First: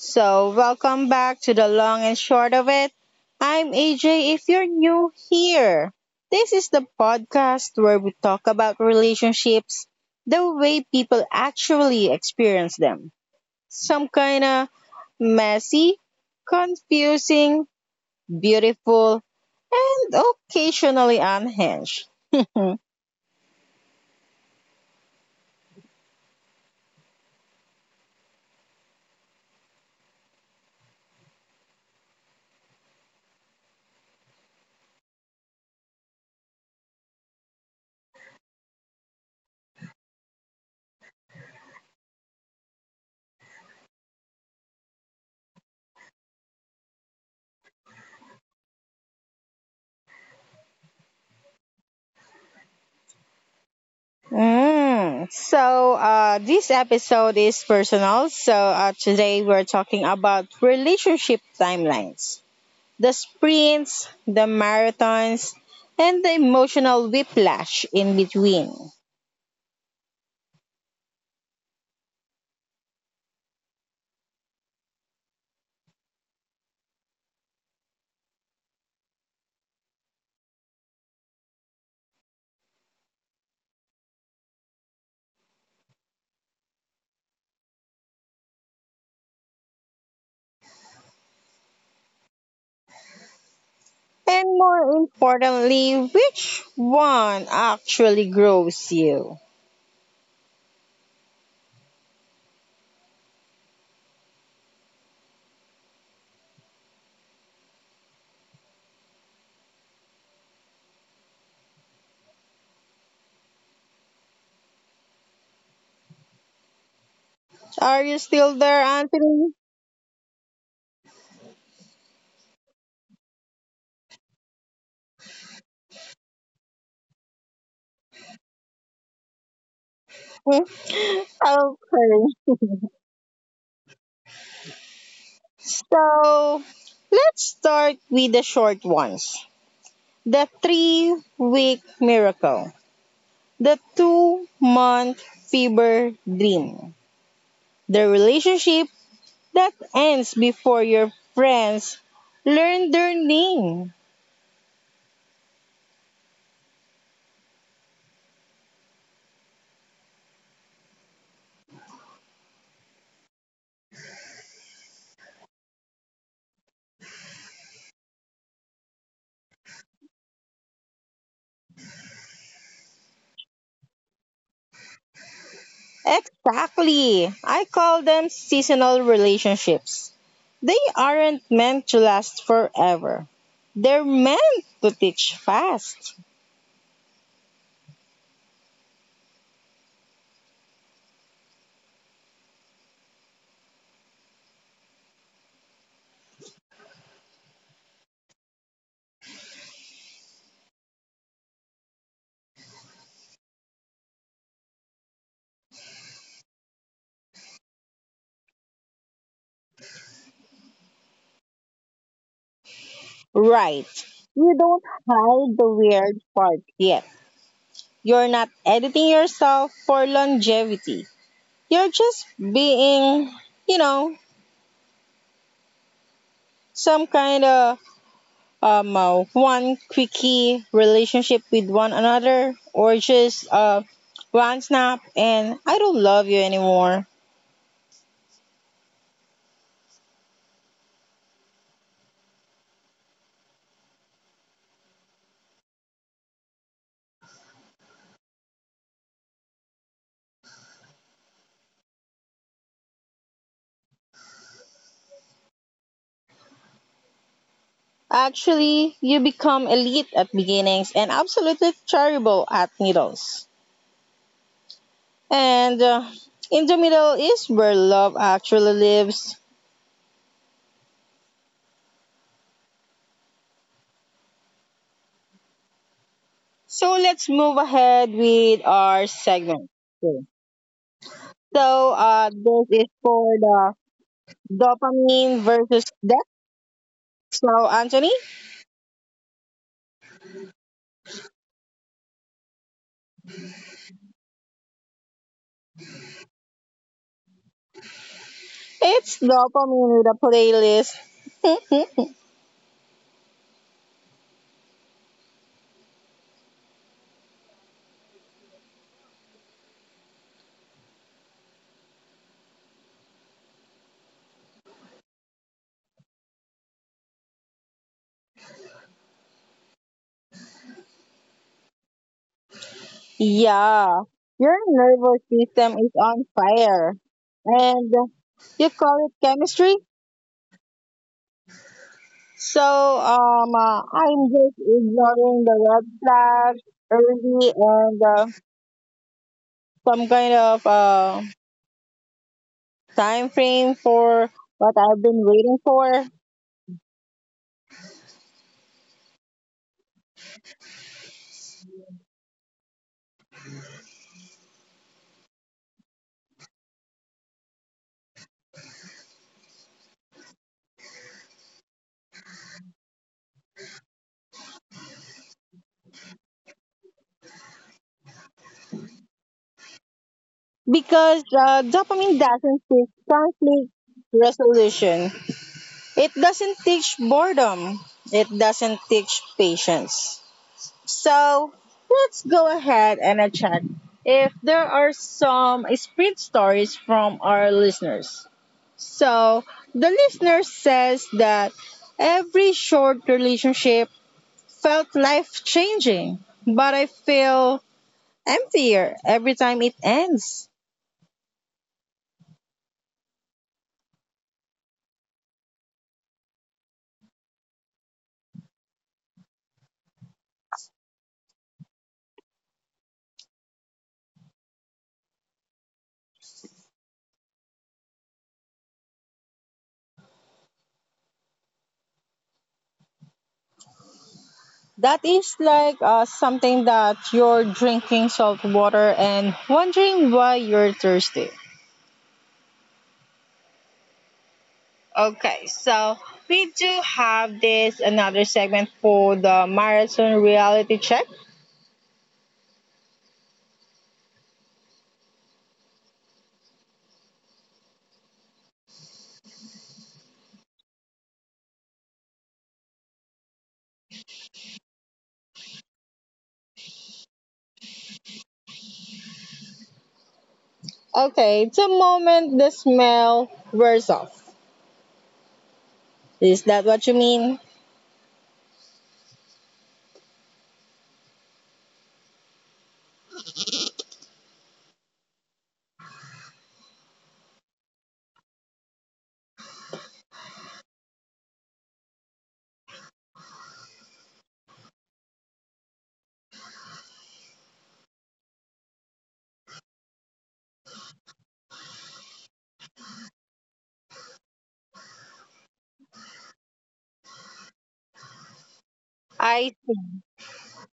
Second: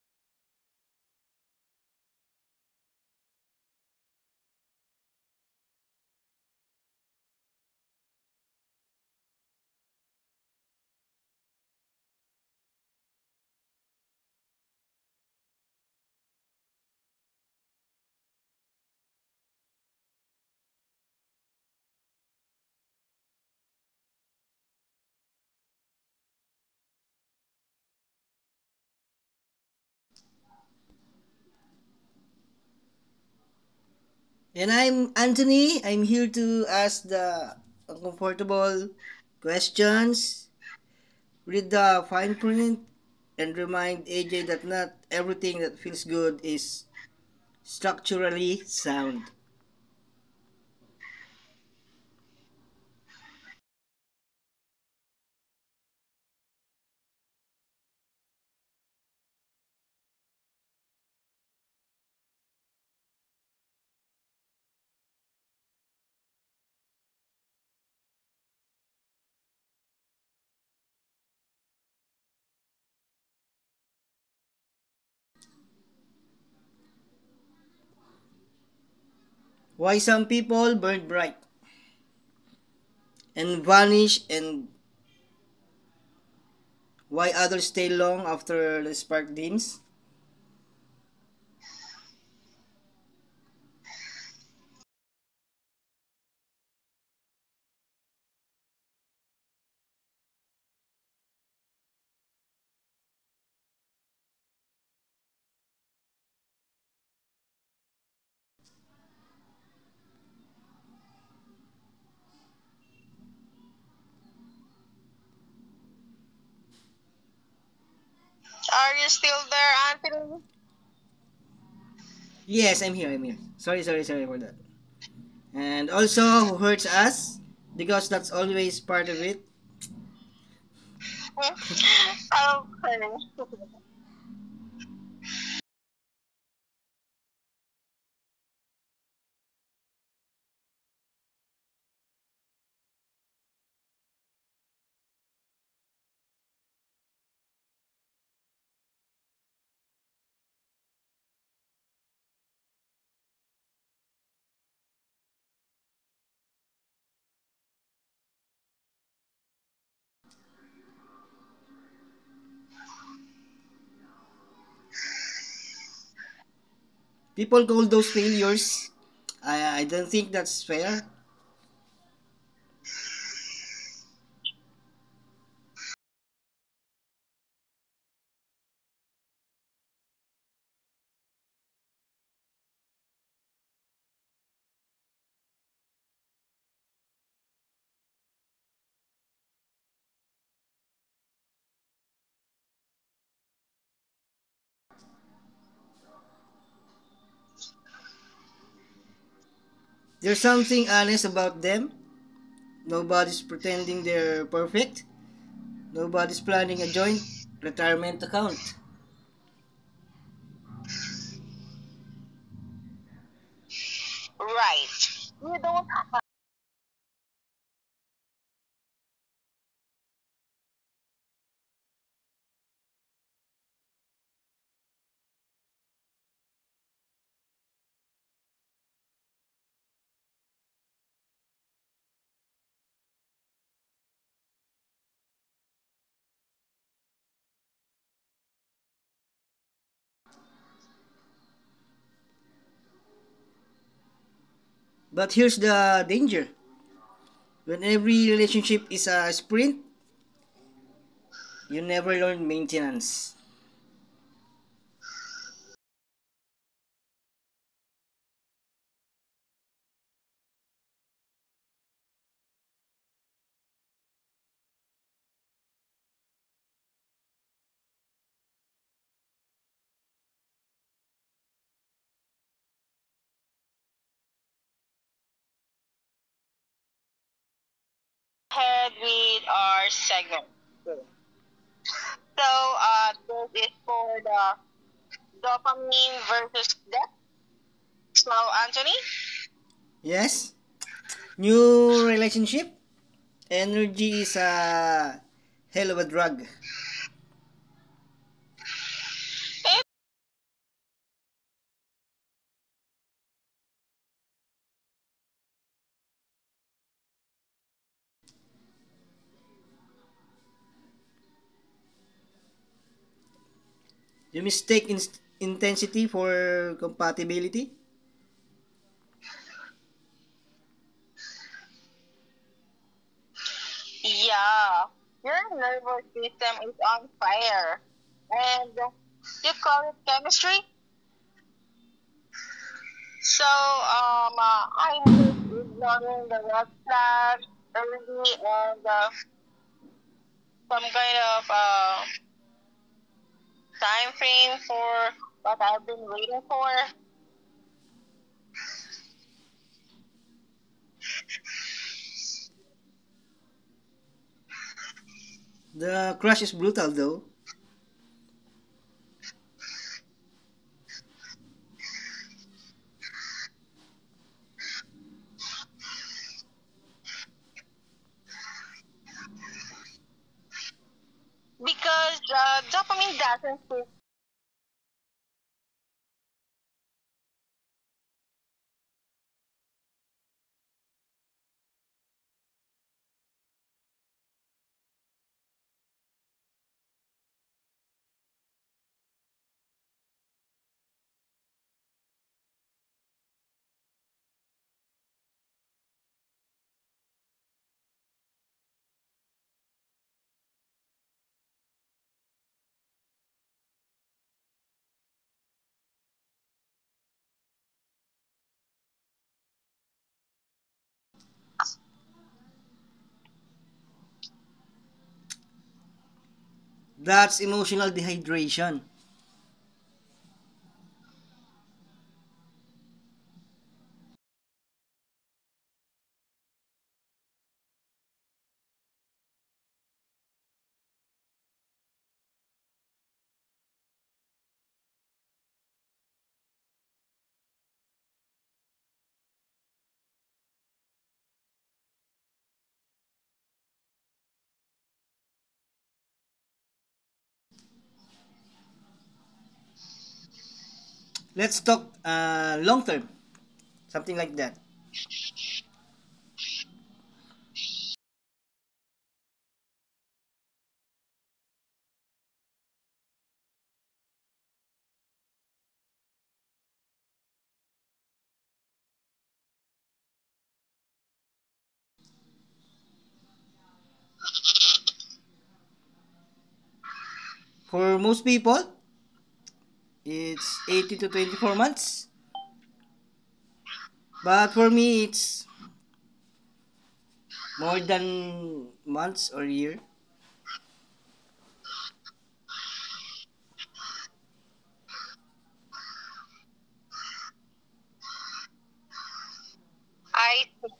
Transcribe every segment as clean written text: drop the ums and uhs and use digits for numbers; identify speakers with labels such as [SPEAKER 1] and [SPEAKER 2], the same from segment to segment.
[SPEAKER 1] So, welcome back to The Long and Short of It. I'm AJ. If you're new here, this is the podcast where we talk about relationships the way people actually experience them. Some kind of messy, confusing, beautiful, and occasionally unhinged.
[SPEAKER 2] And I'm Anthony. I'm here to ask the uncomfortable questions, read the fine print, and remind AJ that not everything that feels good is structurally sound.
[SPEAKER 1] Mm. So, this episode is personal. So, today we're talking about relationship timelines, the sprints, the marathons, and the emotional whiplash in between.
[SPEAKER 2] Why some people burn bright and vanish, and why others stay long after the spark dims?
[SPEAKER 1] And more importantly, which one actually grows you? Are you still there,
[SPEAKER 2] Are you still
[SPEAKER 1] Anthony?
[SPEAKER 2] there, Anthony? Yes, I'm here. I'm here. Sorry, sorry, sorry for that. And also, who hurts us? Because that's always part of it.
[SPEAKER 1] Okay.
[SPEAKER 2] Okay.
[SPEAKER 1] So, let's start with the short ones. The 3 week miracle. The 2 month fever dream. The relationship that ends before your friends learn their name.
[SPEAKER 2] People call those failures. I don't think that's fair.
[SPEAKER 1] Exactly. I call them seasonal relationships. They aren't meant to last forever. They're meant to teach fast.
[SPEAKER 2] There's something honest about them. Nobody's pretending they're perfect. Nobody's planning a joint retirement account.
[SPEAKER 1] Right. You don't
[SPEAKER 2] Right. You
[SPEAKER 1] hide the
[SPEAKER 2] don't
[SPEAKER 1] weird part yet. You're not editing yourself for longevity. You're just being, you know, some kind of one quickie relationship with one another, or just one snap and I don't love you anymore.
[SPEAKER 2] But here's the danger. When every relationship is a sprint, you never learn maintenance.
[SPEAKER 1] Actually, you become elite at beginnings and absolutely terrible at middles. And in the middle is where love actually lives. So let's move ahead with
[SPEAKER 2] Head
[SPEAKER 1] our
[SPEAKER 2] with
[SPEAKER 1] segment.
[SPEAKER 2] our segment.
[SPEAKER 1] So
[SPEAKER 2] So,
[SPEAKER 1] this is for
[SPEAKER 2] this is
[SPEAKER 1] the
[SPEAKER 2] for the
[SPEAKER 1] Dopamine versus
[SPEAKER 2] dopamine
[SPEAKER 1] Death.
[SPEAKER 2] versus depth.
[SPEAKER 1] So, Anthony,
[SPEAKER 2] Hello, Anthony. Yes. New relationship. Energy is a hell of a drug.
[SPEAKER 1] it's dopamine with a playlist.
[SPEAKER 2] You mistake intensity for compatibility.
[SPEAKER 1] Yeah, your
[SPEAKER 2] Yeah,
[SPEAKER 1] nervous
[SPEAKER 2] your
[SPEAKER 1] system is
[SPEAKER 2] nervous
[SPEAKER 1] on
[SPEAKER 2] system is
[SPEAKER 1] fire,
[SPEAKER 2] on fire,
[SPEAKER 1] and you
[SPEAKER 2] and
[SPEAKER 1] call it
[SPEAKER 2] you
[SPEAKER 1] chemistry.
[SPEAKER 2] call it chemistry.
[SPEAKER 1] So,
[SPEAKER 2] So
[SPEAKER 1] I'm just
[SPEAKER 2] I'm
[SPEAKER 1] ignoring
[SPEAKER 2] just
[SPEAKER 1] the red
[SPEAKER 2] ignoring the
[SPEAKER 1] flags
[SPEAKER 2] red
[SPEAKER 1] early
[SPEAKER 2] flag
[SPEAKER 1] and
[SPEAKER 2] early, and
[SPEAKER 1] some kind of
[SPEAKER 2] some kind of
[SPEAKER 1] time frame
[SPEAKER 2] time
[SPEAKER 1] for
[SPEAKER 2] frame
[SPEAKER 1] what I've been
[SPEAKER 2] for
[SPEAKER 1] waiting
[SPEAKER 2] what I've
[SPEAKER 1] for
[SPEAKER 2] been waiting for. The crush is brutal though.
[SPEAKER 1] because
[SPEAKER 2] Because
[SPEAKER 1] dopamine doesn't seek
[SPEAKER 2] dopamine doesn't work.
[SPEAKER 1] conflict resolution. It doesn't teach boredom. It doesn't teach patience. So let's go ahead and check if there are some spread stories from our listeners. So the listener says that every short relationship felt life changing, but I feel emptier every time it ends.
[SPEAKER 2] That's emotional dehydration.
[SPEAKER 1] That is like something that you're drinking salt water and wondering why you're thirsty. Okay, so we do have this another segment for the marathon reality check.
[SPEAKER 2] Let's talk long term, something like that.
[SPEAKER 1] Okay, the moment the smell wears off. Is that what you mean?
[SPEAKER 2] For most people, it's 80 to 24 months. But for me, it's more than months or year.
[SPEAKER 1] I
[SPEAKER 2] I think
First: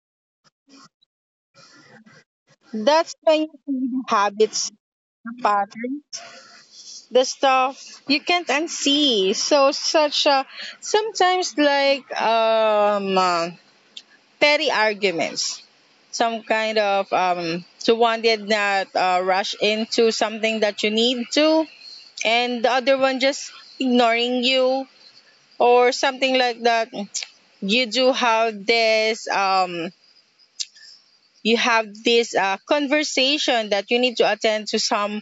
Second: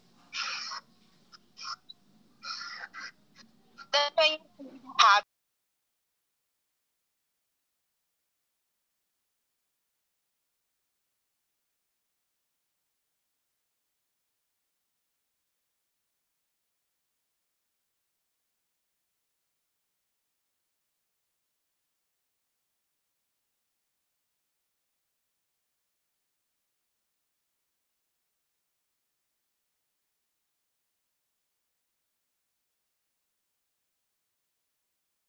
[SPEAKER 1] think that's when you see the
[SPEAKER 2] that when
[SPEAKER 1] habits,
[SPEAKER 2] have
[SPEAKER 1] the patterns, the stuff you can't unsee. So such a sometimes like petty arguments, some kind of to one did not rush into something that you need to, and the other one just ignoring you or something like that. You do have this um, you have this conversation that you need to attend to some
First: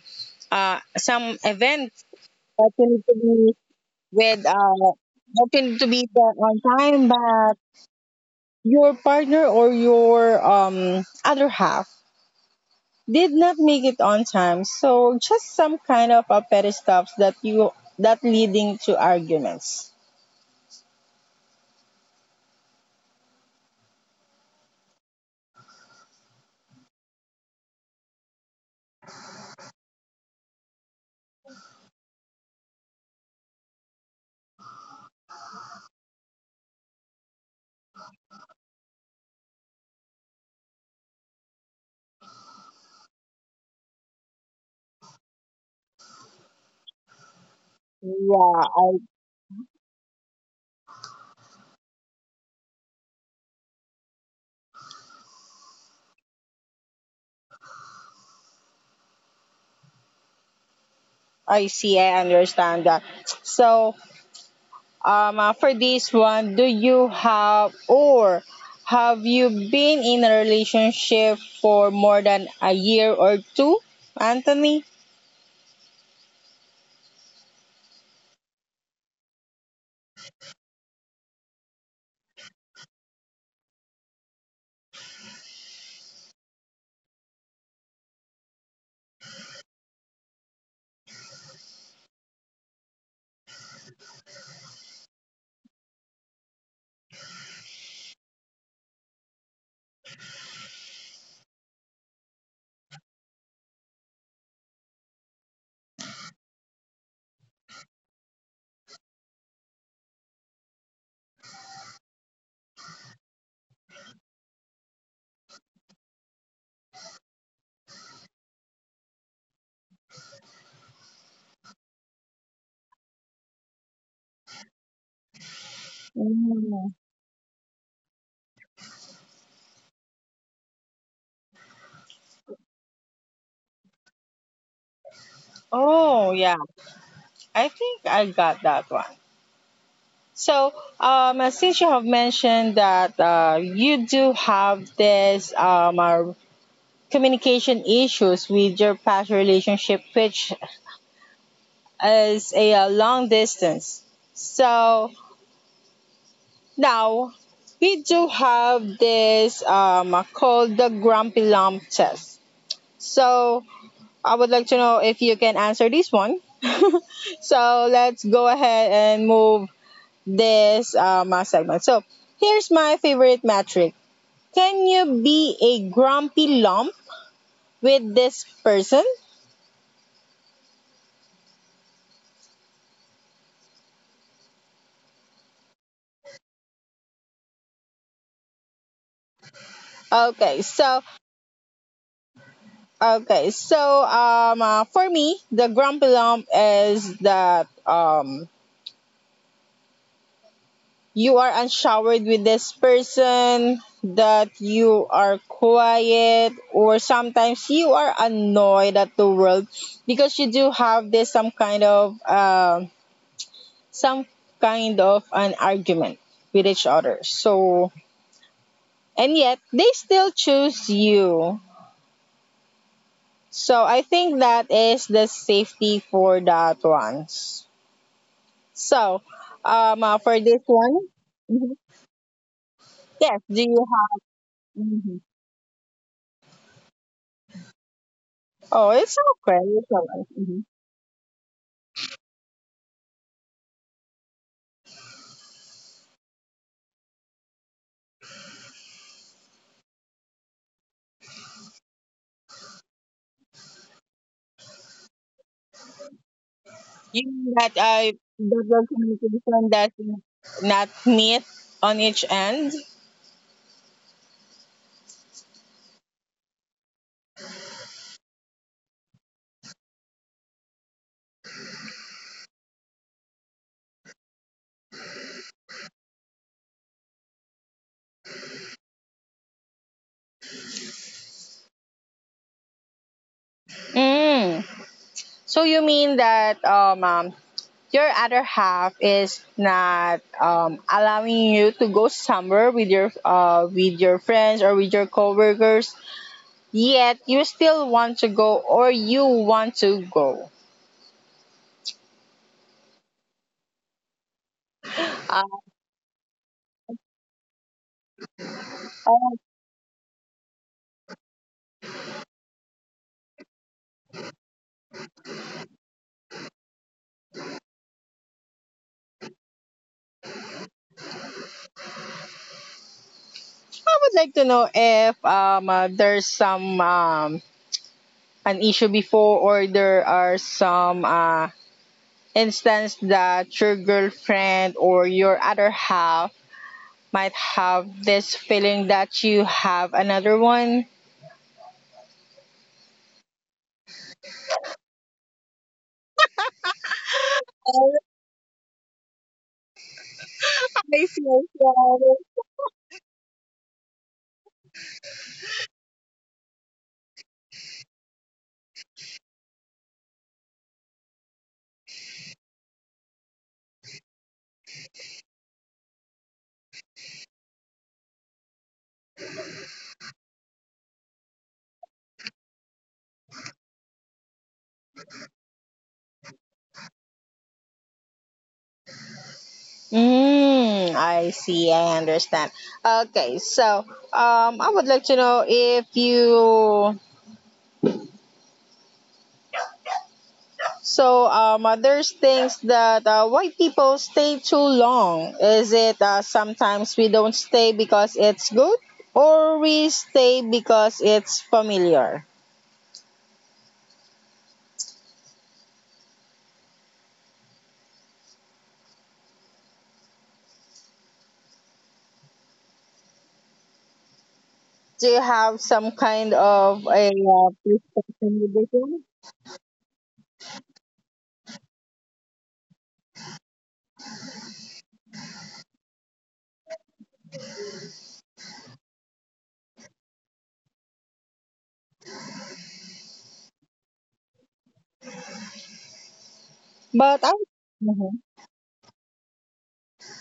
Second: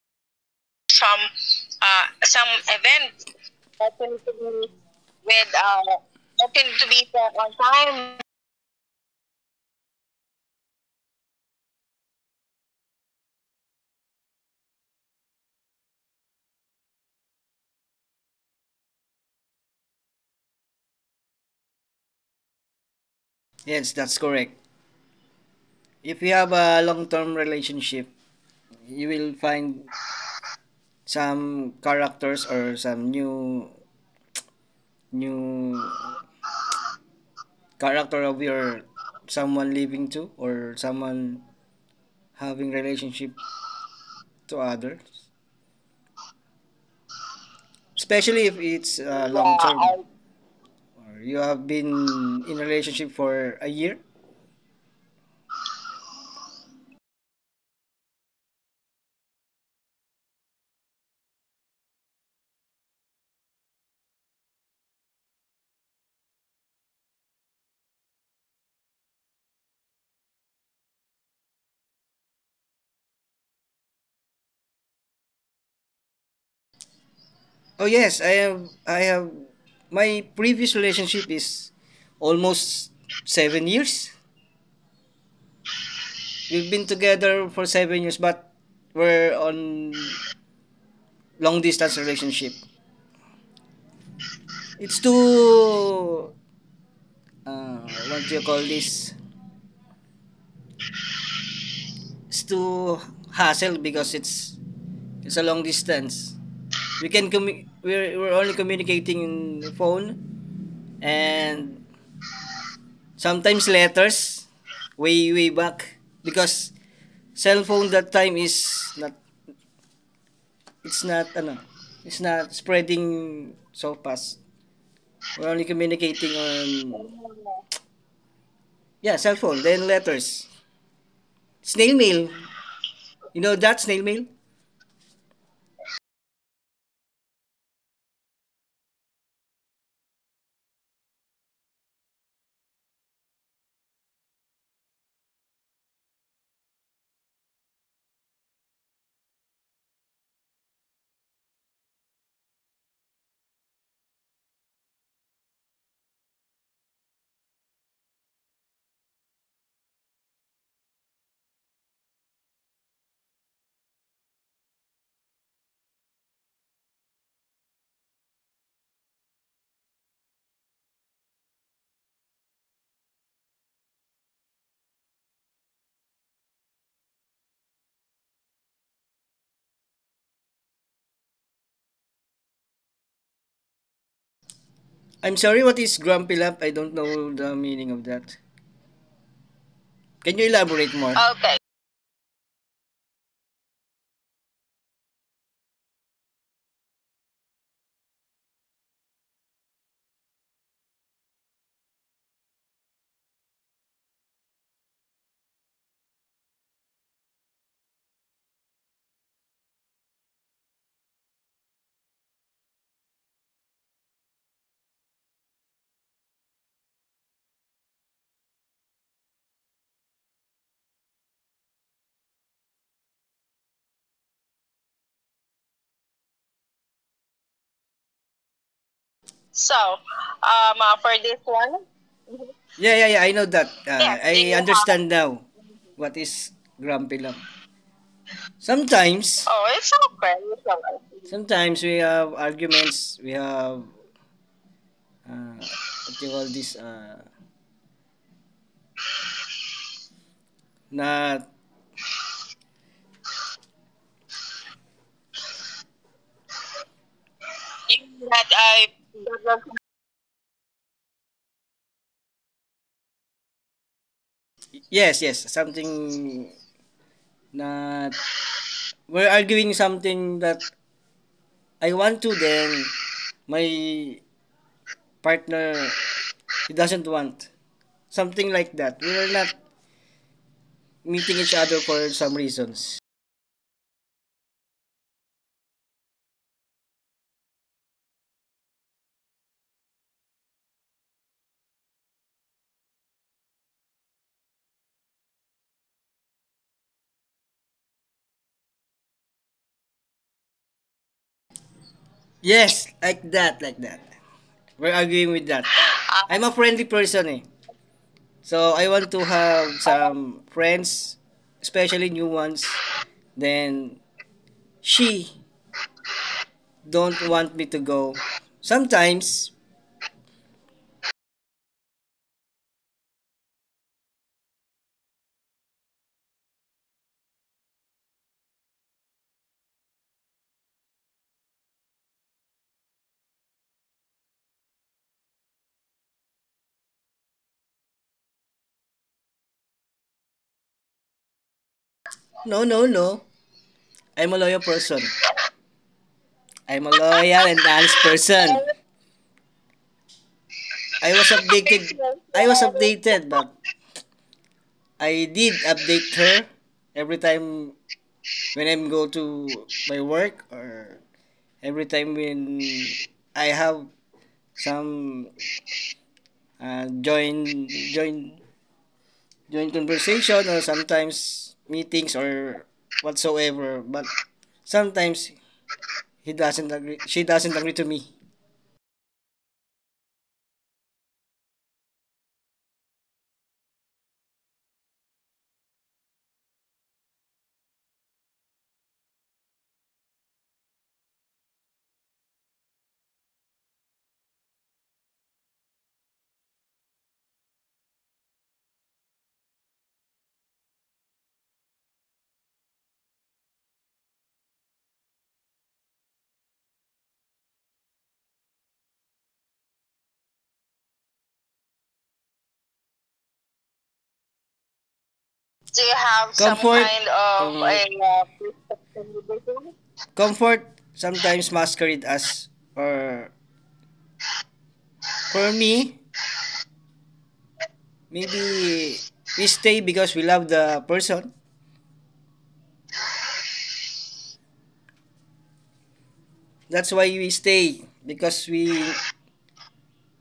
[SPEAKER 1] uh,
[SPEAKER 2] some
[SPEAKER 1] some event
[SPEAKER 2] some
[SPEAKER 1] that you need
[SPEAKER 2] event
[SPEAKER 1] to be
[SPEAKER 2] that you to
[SPEAKER 1] with
[SPEAKER 2] be
[SPEAKER 1] uh,
[SPEAKER 2] with,
[SPEAKER 1] that you need to be there
[SPEAKER 2] that you
[SPEAKER 1] on
[SPEAKER 2] to be
[SPEAKER 1] time,
[SPEAKER 2] there on
[SPEAKER 1] but
[SPEAKER 2] time.
[SPEAKER 1] your partner or your um, other half did not make it on time, so just some kind of a petty stuff that you, that leading to arguments.
[SPEAKER 2] Yes, that's correct. If you have a long-term relationship, you will find some characters or some new character of your someone living to, or someone having relationship to others. Especially if it's long
[SPEAKER 1] yeah
[SPEAKER 2] term,
[SPEAKER 1] I.
[SPEAKER 2] or you have been in a relationship for a year.
[SPEAKER 1] I see, I understand that. So, for this one, do you have, or have you been in a relationship for more than a year or two, Anthony?
[SPEAKER 2] Oh yes, I have my previous relationship is almost 7 years. We've been together for 7 years, but we're on long distance relationship. It's too, uh, what do you call this? It's too hassle because it's a long distance. We can we're only communicating in the phone and sometimes letters, way back because cell phone that time is not, it's not ano it's not spreading so fast. We're only communicating
[SPEAKER 1] Mm.
[SPEAKER 2] on, yeah, cell phone, then letters. Snail mail. You know that snail mail?
[SPEAKER 1] Oh, yeah. I think I got that one. So, since you have mentioned that you do have this communication issues with your past relationship, which is a, uh, long distance. So, now, we do have this called the Grumpy Lump test. So, I would like to know if you can answer this one. So, let's go ahead and move this segment. So, here's my favorite metric. Can you be a grumpy lump with this person?
[SPEAKER 2] I'm sorry, what is grumpy love? I don't know the meaning of that. Can you
[SPEAKER 1] Okay, so
[SPEAKER 2] elaborate more? Okay.
[SPEAKER 1] okay, so for me, the grumpy lump is that you are unshowered with this person, that you are quiet, or sometimes you are annoyed at the world because you do have this some kind of an argument with each other. So and yet they still choose you. So I think that is the safety for that ones. So
[SPEAKER 2] So,
[SPEAKER 1] for this one,
[SPEAKER 2] for this one, yeah,
[SPEAKER 1] yes,
[SPEAKER 2] yeah, yeah,
[SPEAKER 1] do
[SPEAKER 2] I know
[SPEAKER 1] you
[SPEAKER 2] that. Yeah, I you
[SPEAKER 1] have?
[SPEAKER 2] understand have... now what is grumpy love.
[SPEAKER 1] Oh, it's okay.
[SPEAKER 2] Sometimes,
[SPEAKER 1] It's
[SPEAKER 2] oh,
[SPEAKER 1] all
[SPEAKER 2] it's
[SPEAKER 1] right.
[SPEAKER 2] okay.
[SPEAKER 1] Mhm.
[SPEAKER 2] It's okay. Sometimes we have arguments, we have, what do you call this, not
[SPEAKER 1] You mean that I, that
[SPEAKER 2] that
[SPEAKER 1] the
[SPEAKER 2] I.
[SPEAKER 1] communication does not meet on each end?
[SPEAKER 2] Yes, yes, something na we're arguing something that I want to, then my partner he doesn't want. Something like that. We're not meeting each other for some reasons.
[SPEAKER 1] Mm. So you mean that your other half is not um, allowing you to go somewhere with your uh, with your friends or with your coworkers, yet you still want to go or you want to go.
[SPEAKER 2] Yes, like that, like that. We're arguing
[SPEAKER 1] Uh,
[SPEAKER 2] with that. I'm a friendly person eh. So I want to have some friends, especially new ones. Then she don't want me to go. Sometimes,
[SPEAKER 1] I would like to know if there's some um, an issue before, or there are some instance that your girlfriend or your other half might have this feeling that you have another one?
[SPEAKER 2] no, no, no. I'm a loyal person. I'm a loyal and honest person.
[SPEAKER 1] They
[SPEAKER 2] I
[SPEAKER 1] feel
[SPEAKER 2] was
[SPEAKER 1] so-
[SPEAKER 2] updated. I was updated, but I did update her every time when I'm go to my work, or every time when I have some uh, join join join conversation, or sometimes meetings or whatsoever. But sometimes he doesn't agree. She doesn't agree to me.
[SPEAKER 1] Mm, I see. I understand. Okay, so I would like to know if you, so, there's things that why people stay too long. Is it sometimes we don't stay because it's good, or we stay because it's familiar? Do you have some
[SPEAKER 2] Do you
[SPEAKER 1] kind
[SPEAKER 2] have comfort,
[SPEAKER 1] of
[SPEAKER 2] some
[SPEAKER 1] a
[SPEAKER 2] kind of, mm, a
[SPEAKER 1] perception with this
[SPEAKER 2] piece.
[SPEAKER 1] one?
[SPEAKER 2] Comfort sometimes masquerade as, or for me, maybe we stay because we love the person. That's why
[SPEAKER 1] But
[SPEAKER 2] we
[SPEAKER 1] I,
[SPEAKER 2] stay,
[SPEAKER 1] mhm.
[SPEAKER 2] because we,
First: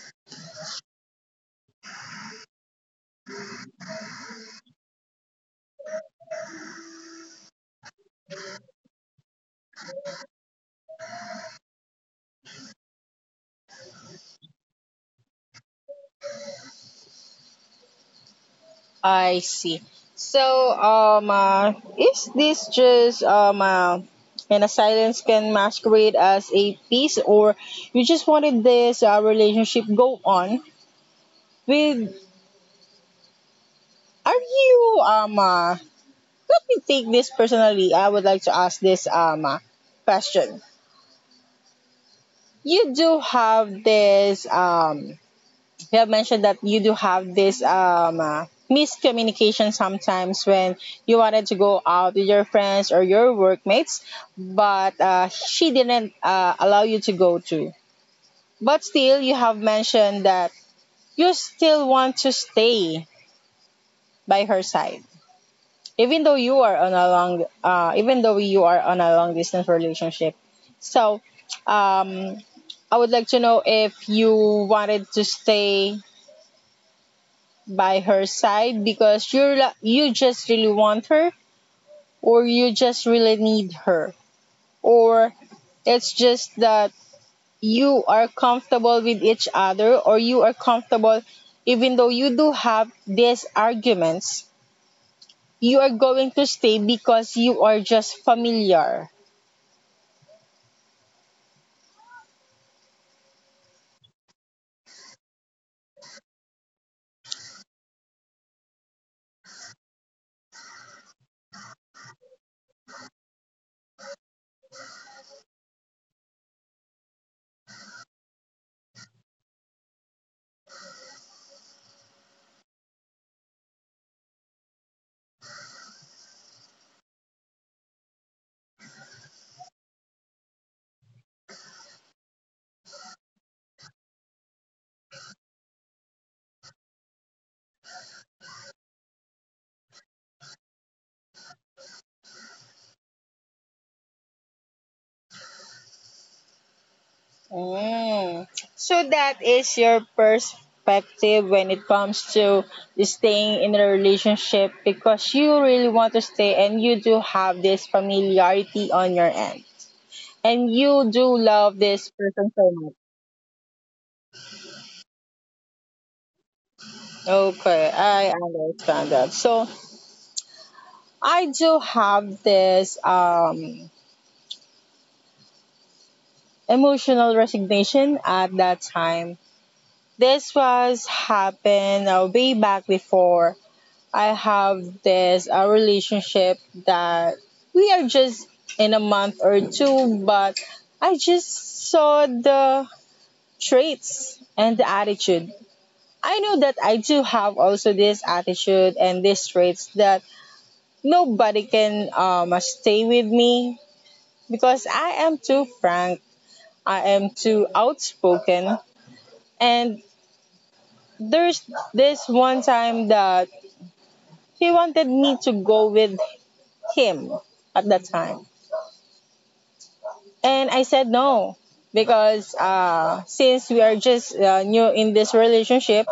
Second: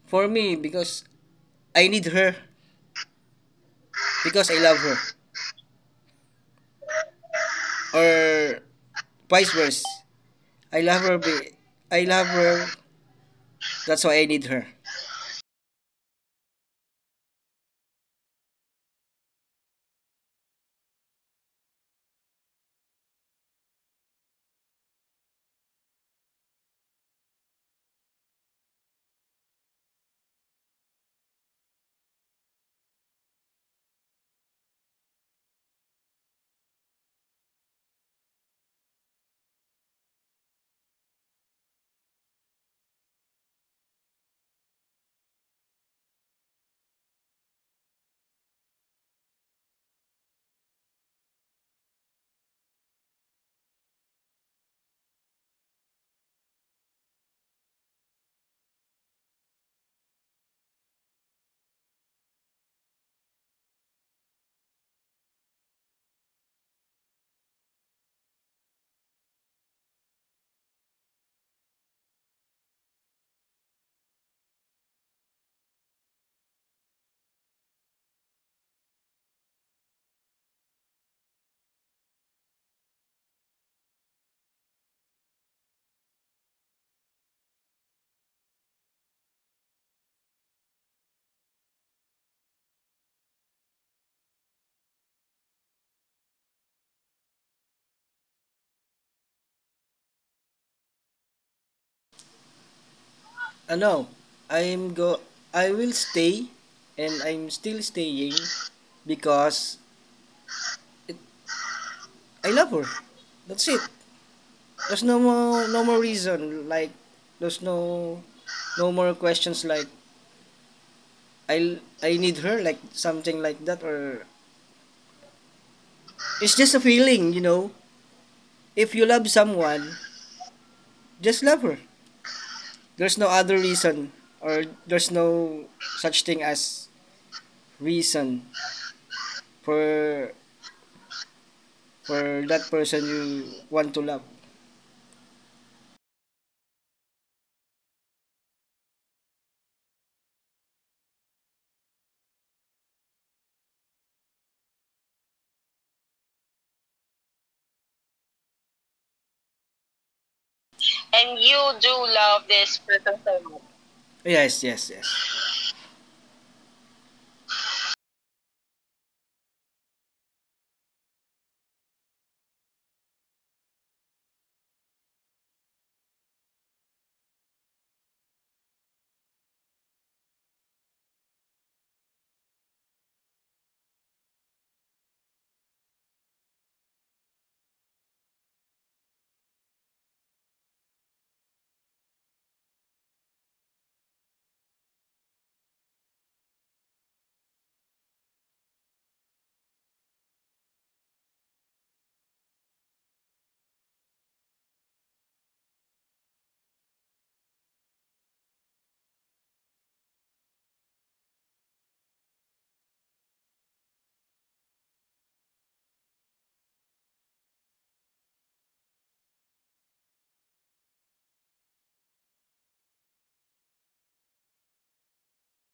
[SPEAKER 2] for me because I need her, because I love her, or vice versa. I love her I love her, that's why I need her.
[SPEAKER 1] I see. So, is this just and a silence can masquerade as a peace, or you just wanted this relationship go on with, are you let me take this personally. I would like to ask this question. You do have this um, you have mentioned that you do have this miscommunication sometimes when you wanted to go out with your friends or your workmates, but she didn't allow you to go to. But still, you have mentioned that you still want to stay by her side, even though you are on a long even though you are on a long distance relationship. So um, I would like to know if you wanted to stay by her side because you just really want her, or you just really need her, or it's just that you are comfortable with each other, or you are comfortable even though you do have these arguments, you are going to stay because you are just familiar.
[SPEAKER 2] No, I'm go. I will stay, and I'm still staying because it, I love her. That's it. There's no more reason. Like there's no more questions. Like I need her. Like something like that, or it's just a feeling. If you love someone, just love her. There's no other reason, or there's no such thing as reason for that person you want to love.
[SPEAKER 1] Mm. So that is your perspective when it comes to staying in a relationship because you really want to stay and you do have this familiarity on your end. And you do
[SPEAKER 2] And
[SPEAKER 1] love this
[SPEAKER 2] you do
[SPEAKER 1] person so
[SPEAKER 2] love
[SPEAKER 1] much.
[SPEAKER 2] this person so much. Yes, yes, yes.
[SPEAKER 1] Okay, I understand that. So I do have this um, emotional resignation at that time. This was happened way back before I have this a relationship that we are just in a month or two, but I just saw the traits and the attitude. I know that I do have also this attitude and these traits that nobody can stay with me because I am too frank, I am too outspoken, and there's this one time that he wanted me to go with him at that time. And I said no because since we are just new in this relationship,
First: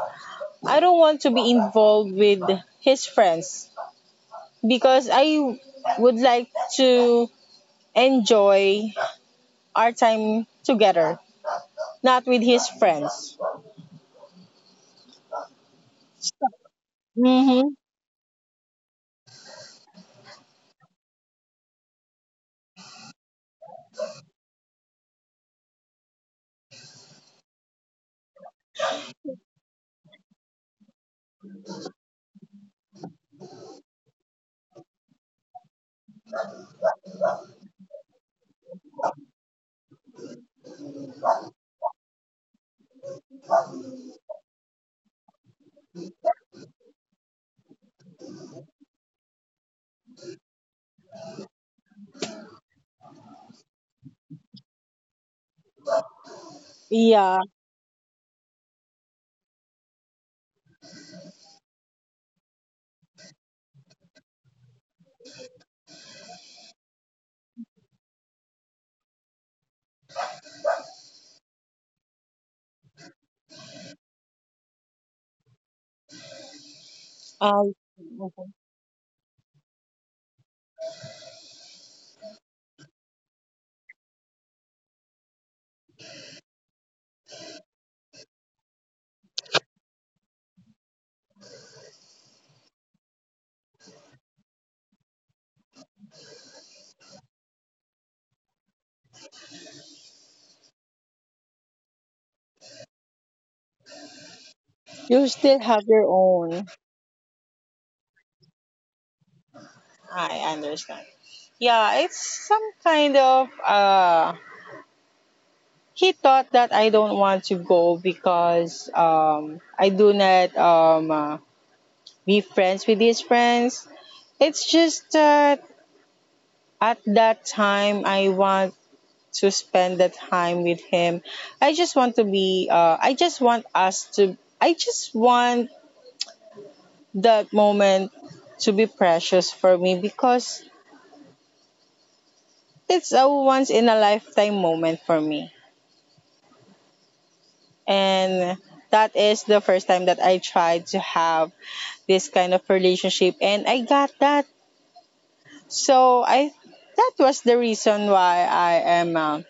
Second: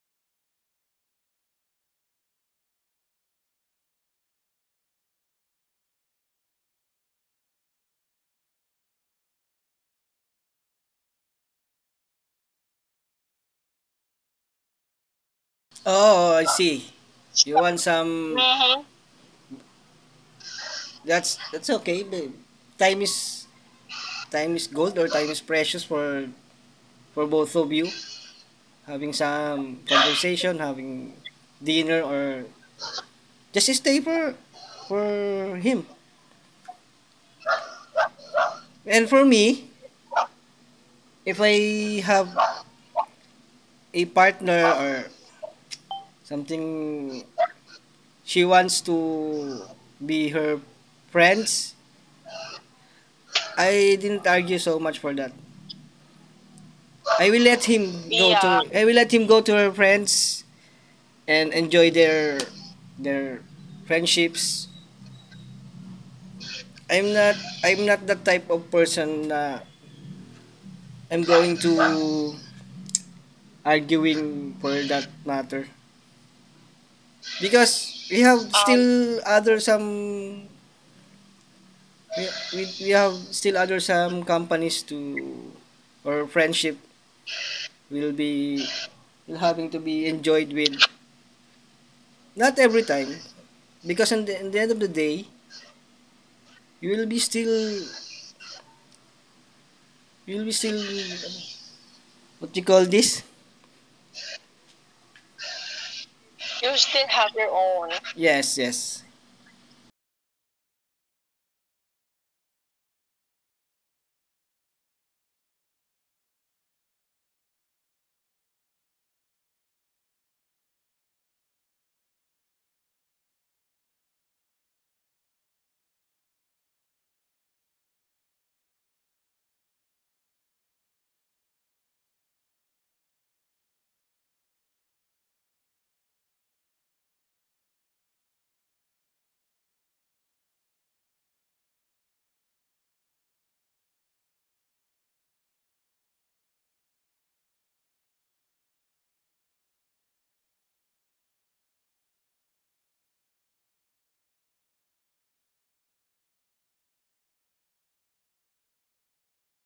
[SPEAKER 1] I don't want to be involved with his friends because I would like to enjoy our time together, not with his friends.
[SPEAKER 2] Oh, I see. You
[SPEAKER 1] Mm-hmm.
[SPEAKER 2] want some. Mm-hmm, that's okay, babe. Time is time is gold, or time is precious for both of you. Having some conversation, having dinner, or just stay for him. And for me, if I have a partner or something, she wants to be her friends, I didn't argue so much for that. I will let
[SPEAKER 1] Yeah,
[SPEAKER 2] him go, yeah, to, I will let him go to her friends and enjoy their their friendships. I'm not the type of person na I'm going to arguing for that matter,
[SPEAKER 1] um,
[SPEAKER 2] because we have, um, still other some, we, we have still other some companies to, or friendship will be will having to be enjoyed with, not every time, because in the end of the day, you will be still you will be still what you call this.
[SPEAKER 1] you still have your
[SPEAKER 2] You
[SPEAKER 1] own.
[SPEAKER 2] still have your own. Yes, yes.
[SPEAKER 1] I understand. Yeah, it's some kind of he thought that I don't want to go because I do not be friends with his friends. It's just that at that time I want to spend the time with him. I just want to be. I just want us to. I just want that moment to be precious for me because it's a once in a lifetime moment for me. And that is the first time that I tried to have this kind of relationship and I got that. So I that was the reason why am uh,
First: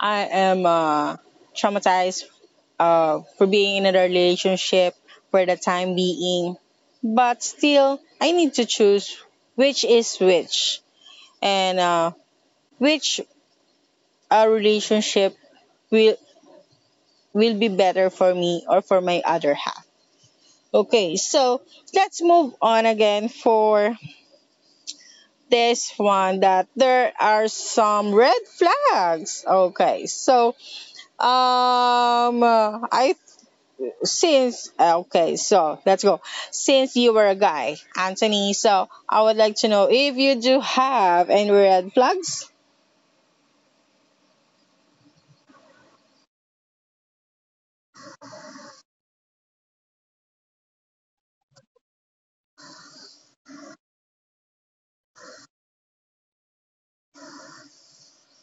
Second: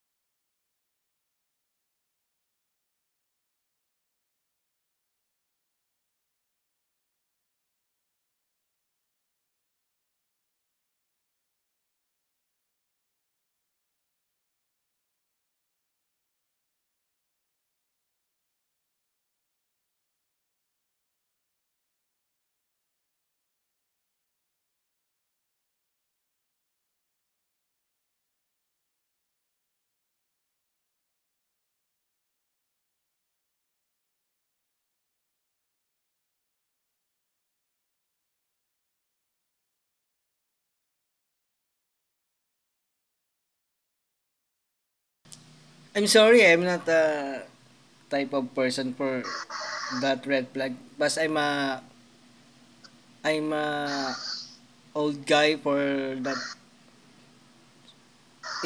[SPEAKER 1] I am traumatized for being in a relationship for the time being. But still, I need to choose which is which, and which relationship will will be better for me or for my other half. Okay, so let's move on again for this one that there are some red flags. Okay, so I since okay, so let's go. Since you were a guy, Anthony, so I would like to know if you do have any red flags.
[SPEAKER 2] I'm sorry, I'm not a type of person for that red flag, but I'm a old guy for that.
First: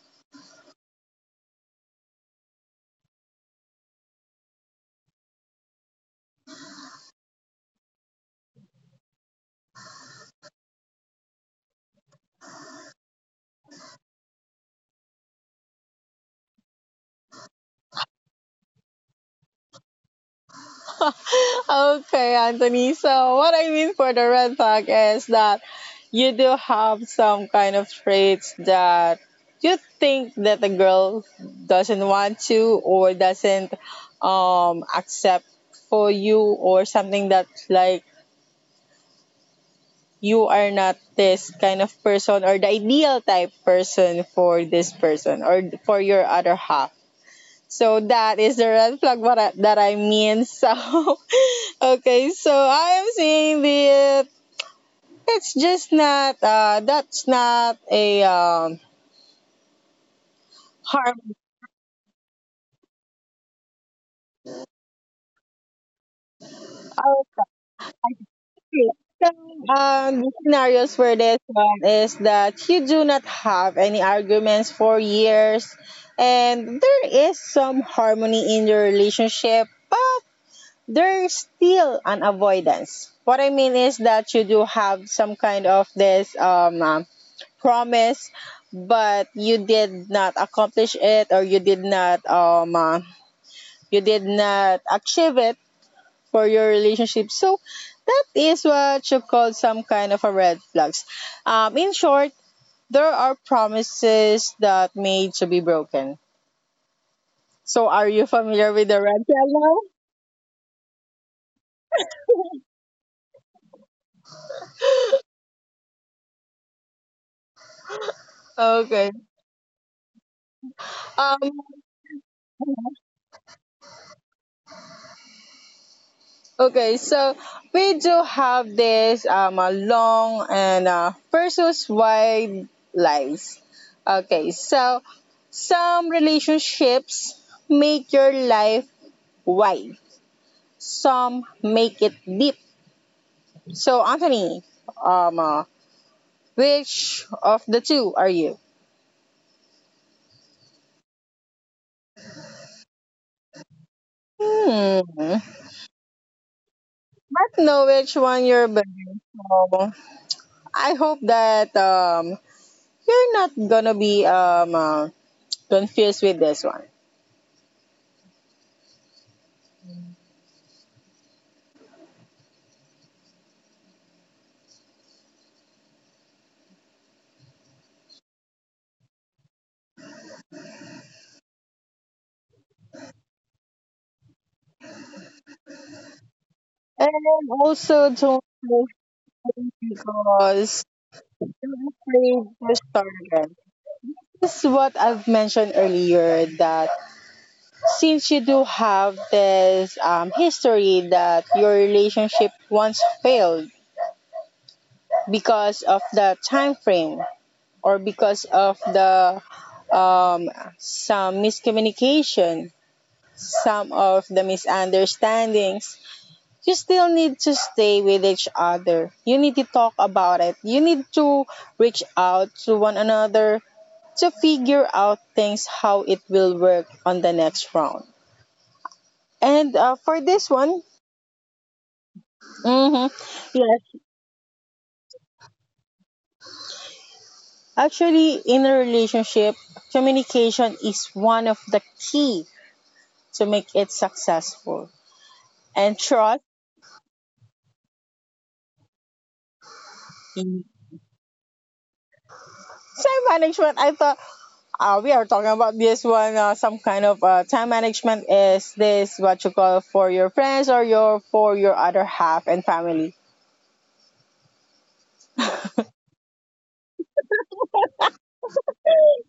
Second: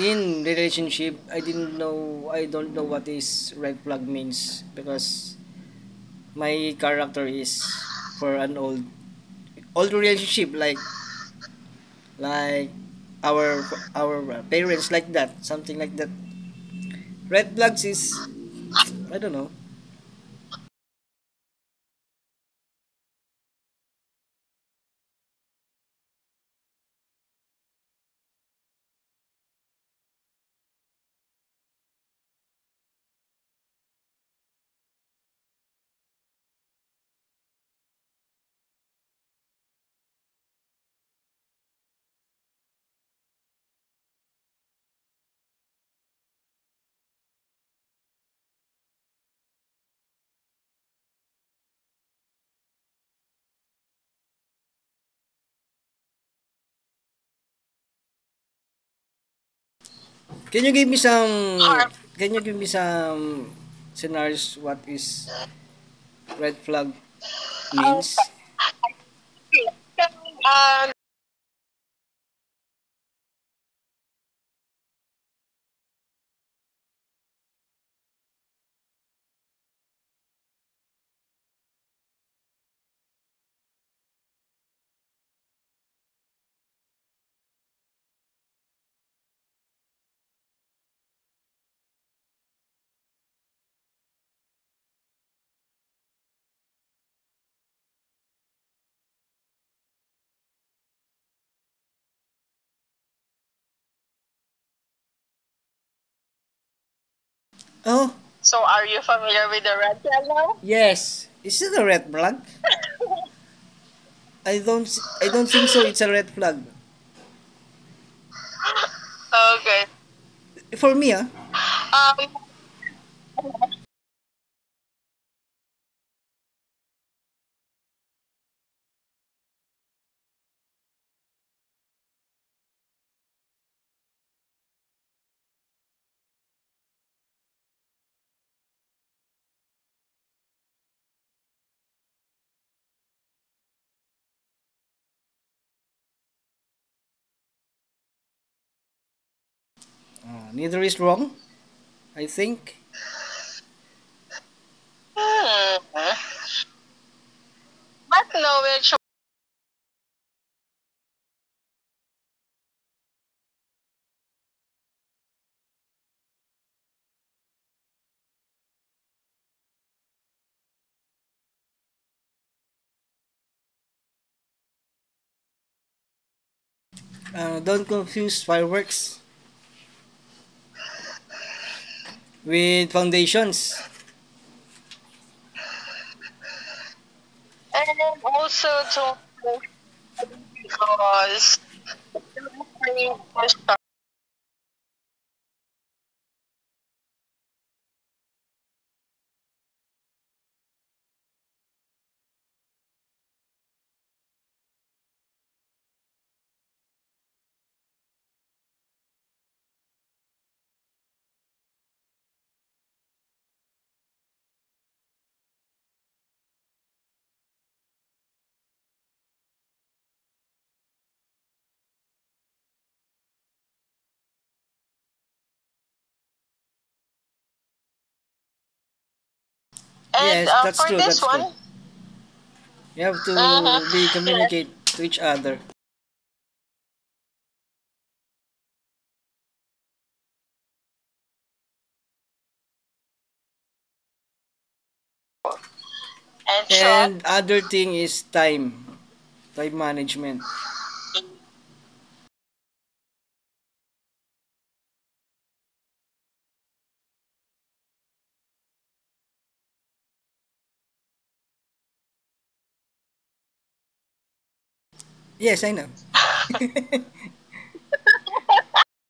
[SPEAKER 2] In relationship, I don't know what is red flag means, because my character is for an old relationship, like like our our parents, like that, something like that. Red flags is, I don't know.
[SPEAKER 1] Okay, Anthony. So, what I mean for the red flag is that you do have some kind of traits that you think that the girl doesn't want to, or doesn't accept for you, or something that like you are not this kind of person or the ideal type person for this person or for your other half. So that is the red flag what I, that I mean. So okay, so I am saying that it's just not uh, that's not a um,
[SPEAKER 2] Can you give me
[SPEAKER 1] harm.
[SPEAKER 2] some, can you give me some scenarios what is red flag
[SPEAKER 1] Okay.
[SPEAKER 2] means? Um.
[SPEAKER 1] So um, the scenarios for this one is that you do not have any arguments for years and there is some harmony in your relationship, but there's still an avoidance. What I mean is that you do have some kind of this promise, but you did not accomplish it or you did not achieve it for your relationship. So that is what you call some kind of a red flags. In short, there are promises that made to be broken. So are you
[SPEAKER 2] Oh,
[SPEAKER 1] familiar with
[SPEAKER 2] so
[SPEAKER 1] the
[SPEAKER 2] are
[SPEAKER 1] red
[SPEAKER 2] you familiar
[SPEAKER 1] flag
[SPEAKER 2] with the red flag now? Yes. Is it a red flag? I don't, I don't think so. It's a red flag.
[SPEAKER 1] now? Okay.
[SPEAKER 2] Okay. For me,
[SPEAKER 1] Um,
[SPEAKER 2] ah. Huh?
[SPEAKER 1] Okay, so we do have this a long and versus wide lives. Okay, so some relationships make your life wide. Some make it deep. So Anthony, um, uh, which of the two are you?
[SPEAKER 2] Neither is wrong, I think.
[SPEAKER 1] Hmm.
[SPEAKER 2] Hmm.
[SPEAKER 1] Not know which
[SPEAKER 2] Not
[SPEAKER 1] one you're
[SPEAKER 2] know
[SPEAKER 1] better.
[SPEAKER 2] which
[SPEAKER 1] So I hope that you're not gonna be confused with this one.
[SPEAKER 2] Don't confuse fireworks with foundations.
[SPEAKER 1] And also don't
[SPEAKER 2] And also
[SPEAKER 1] feel
[SPEAKER 2] to
[SPEAKER 1] because
[SPEAKER 2] because
[SPEAKER 1] you're afraid to start again.
[SPEAKER 2] and
[SPEAKER 1] This is what I've mentioned earlier that since you do have this history that your relationship once failed because of the time frame or because of the um, some miscommunication, some of the misunderstandings, you still need to stay with each other. You need to talk about it. You need to reach out to one another to figure out things how it will work on the next round. And for this
[SPEAKER 2] yes,
[SPEAKER 1] one,
[SPEAKER 2] that's for true. This. That's one true. One,
[SPEAKER 1] hmm,
[SPEAKER 2] you have to,
[SPEAKER 1] yes,
[SPEAKER 2] uh-huh, be yes, communicate to each other.
[SPEAKER 1] actually, in a relationship, communication is one of the key to make it successful. And trust,
[SPEAKER 2] And so and other thing is time management.
[SPEAKER 1] time management. I thought we are talking about this one, some kind of time management is this what you call for your friends or your for your other half and family.
[SPEAKER 2] Yes, I know.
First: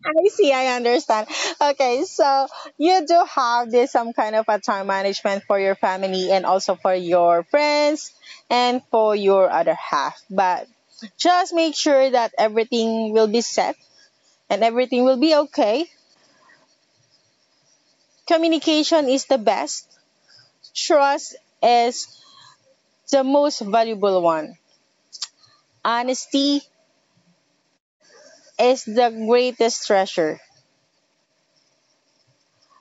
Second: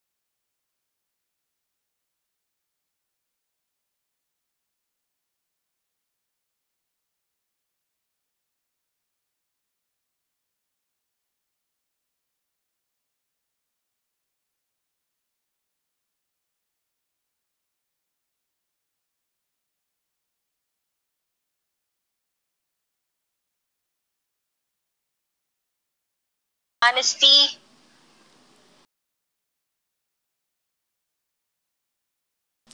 [SPEAKER 1] I see, I understand. Okay, so you do have this some kind of a time management for your family and also for your friends and for your other half. But just make sure that everything will be set and everything will be okay. Communication is the best. Trust is the most valuable one. Honesty
[SPEAKER 2] Honesty
[SPEAKER 1] is the greatest treasure.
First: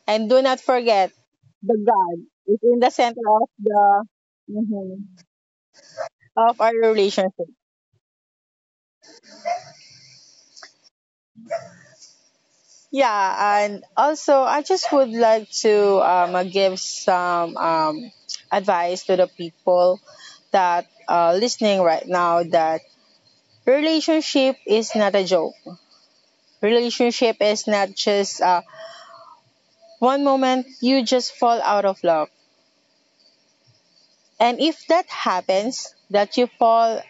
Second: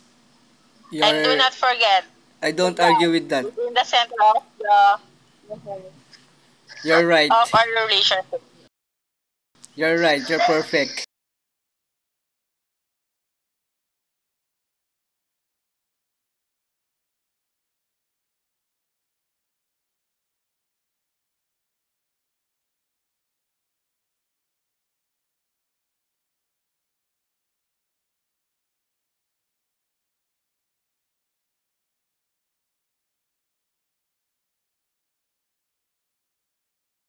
[SPEAKER 1] And do not forget,
[SPEAKER 2] and do. You're. Not
[SPEAKER 1] the
[SPEAKER 2] forget,
[SPEAKER 1] God
[SPEAKER 2] I
[SPEAKER 1] is
[SPEAKER 2] don't
[SPEAKER 1] in the
[SPEAKER 2] argue
[SPEAKER 1] center
[SPEAKER 2] with that,
[SPEAKER 1] of
[SPEAKER 2] in the
[SPEAKER 1] the
[SPEAKER 2] center of the.
[SPEAKER 1] mhm, of our
[SPEAKER 2] You're right.
[SPEAKER 1] relationship.
[SPEAKER 2] Of our relationship. You're right. You're perfect.
[SPEAKER 1] Yeah, and also I just would like to give some advice to the people that listening right now that relationship is not a joke. Relationship is not just one moment you just fall out of love. And if that happens, that you fall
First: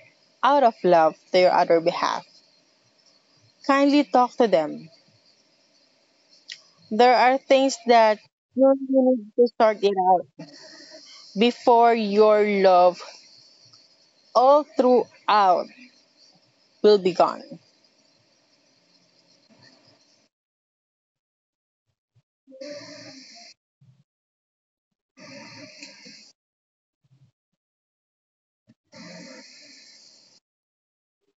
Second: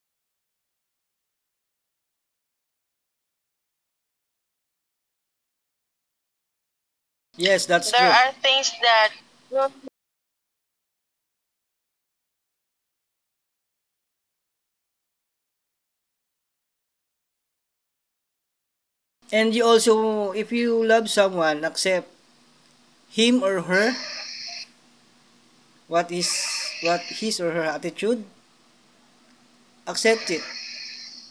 [SPEAKER 1] out of love to your other behalf, kindly talk to them. There are
[SPEAKER 2] Yes,
[SPEAKER 1] things
[SPEAKER 2] that's. There. True.
[SPEAKER 1] that
[SPEAKER 2] Are
[SPEAKER 1] you
[SPEAKER 2] things that,
[SPEAKER 1] really need to sort it out before your love all throughout will be gone.
[SPEAKER 2] and you also, if you love someone, accept him or her, what is, what his or her attitude, accept it.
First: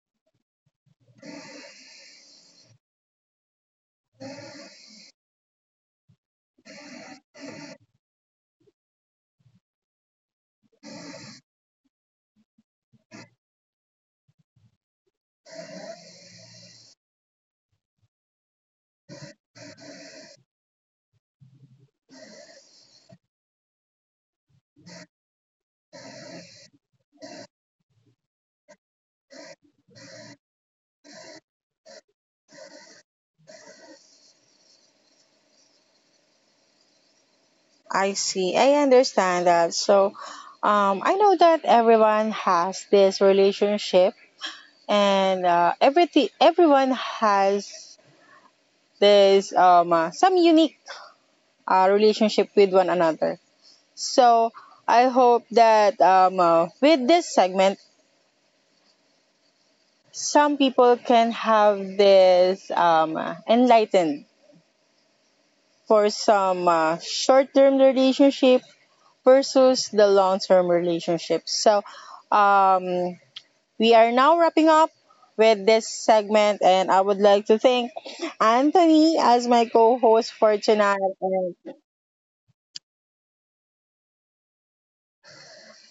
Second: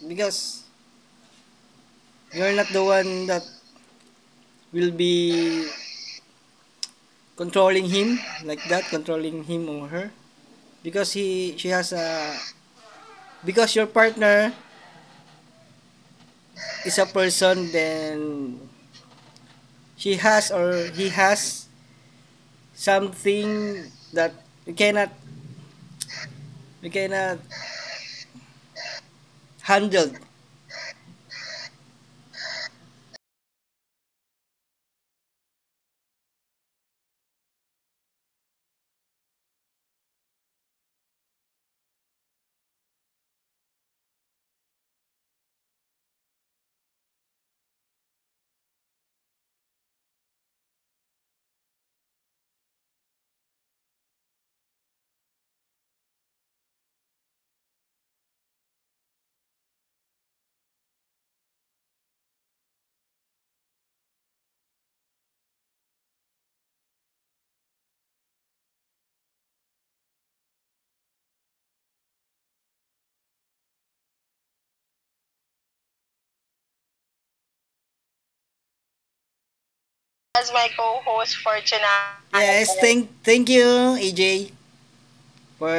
[SPEAKER 2] Because you're not the one that will be controlling him, like that, controlling him or her. Because he, she has a, because your partner is a person, then she has or he has something that you cannot, you cannot handle
[SPEAKER 1] I see. I understand that. So, I know that everyone has this relationship, and everything everyone has this some unique relationship with one another. So I hope that with this segment, some people can have this enlightened for some short-term relationship versus the long-term relationship. So um, we are now wrapping up with this segment, and I would like to thank Anthony as my co-host for
[SPEAKER 2] as my
[SPEAKER 1] tonight.
[SPEAKER 2] co-host
[SPEAKER 1] And
[SPEAKER 2] for tonight. Yes, thank you AJ for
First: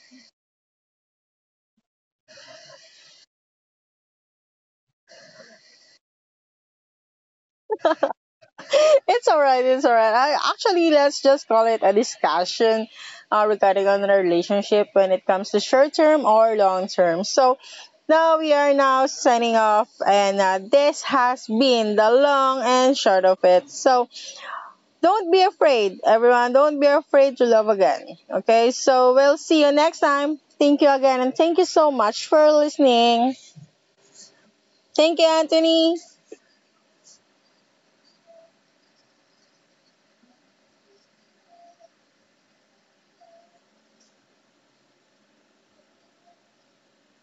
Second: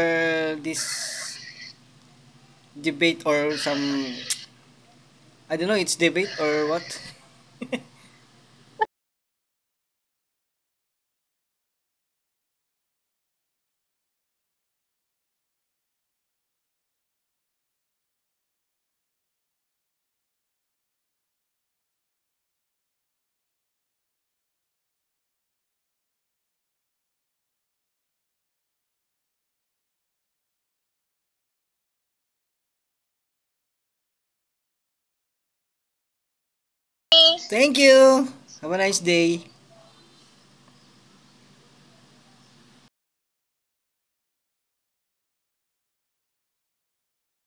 [SPEAKER 2] this debate or some, I don't know, it's debate or what.
[SPEAKER 1] it's all right. It's all right. I, actually, let's just call it a discussion regarding on a relationship when it comes to short term or long term. So now we are now signing off, and this has been the long and short of it. So don't be afraid, everyone. Don't be afraid to love again. Okay. So we'll see you next time. Thank you again, and thank you so much for listening. Thank you, Anthony.
[SPEAKER 2] Thank you. Have a nice day.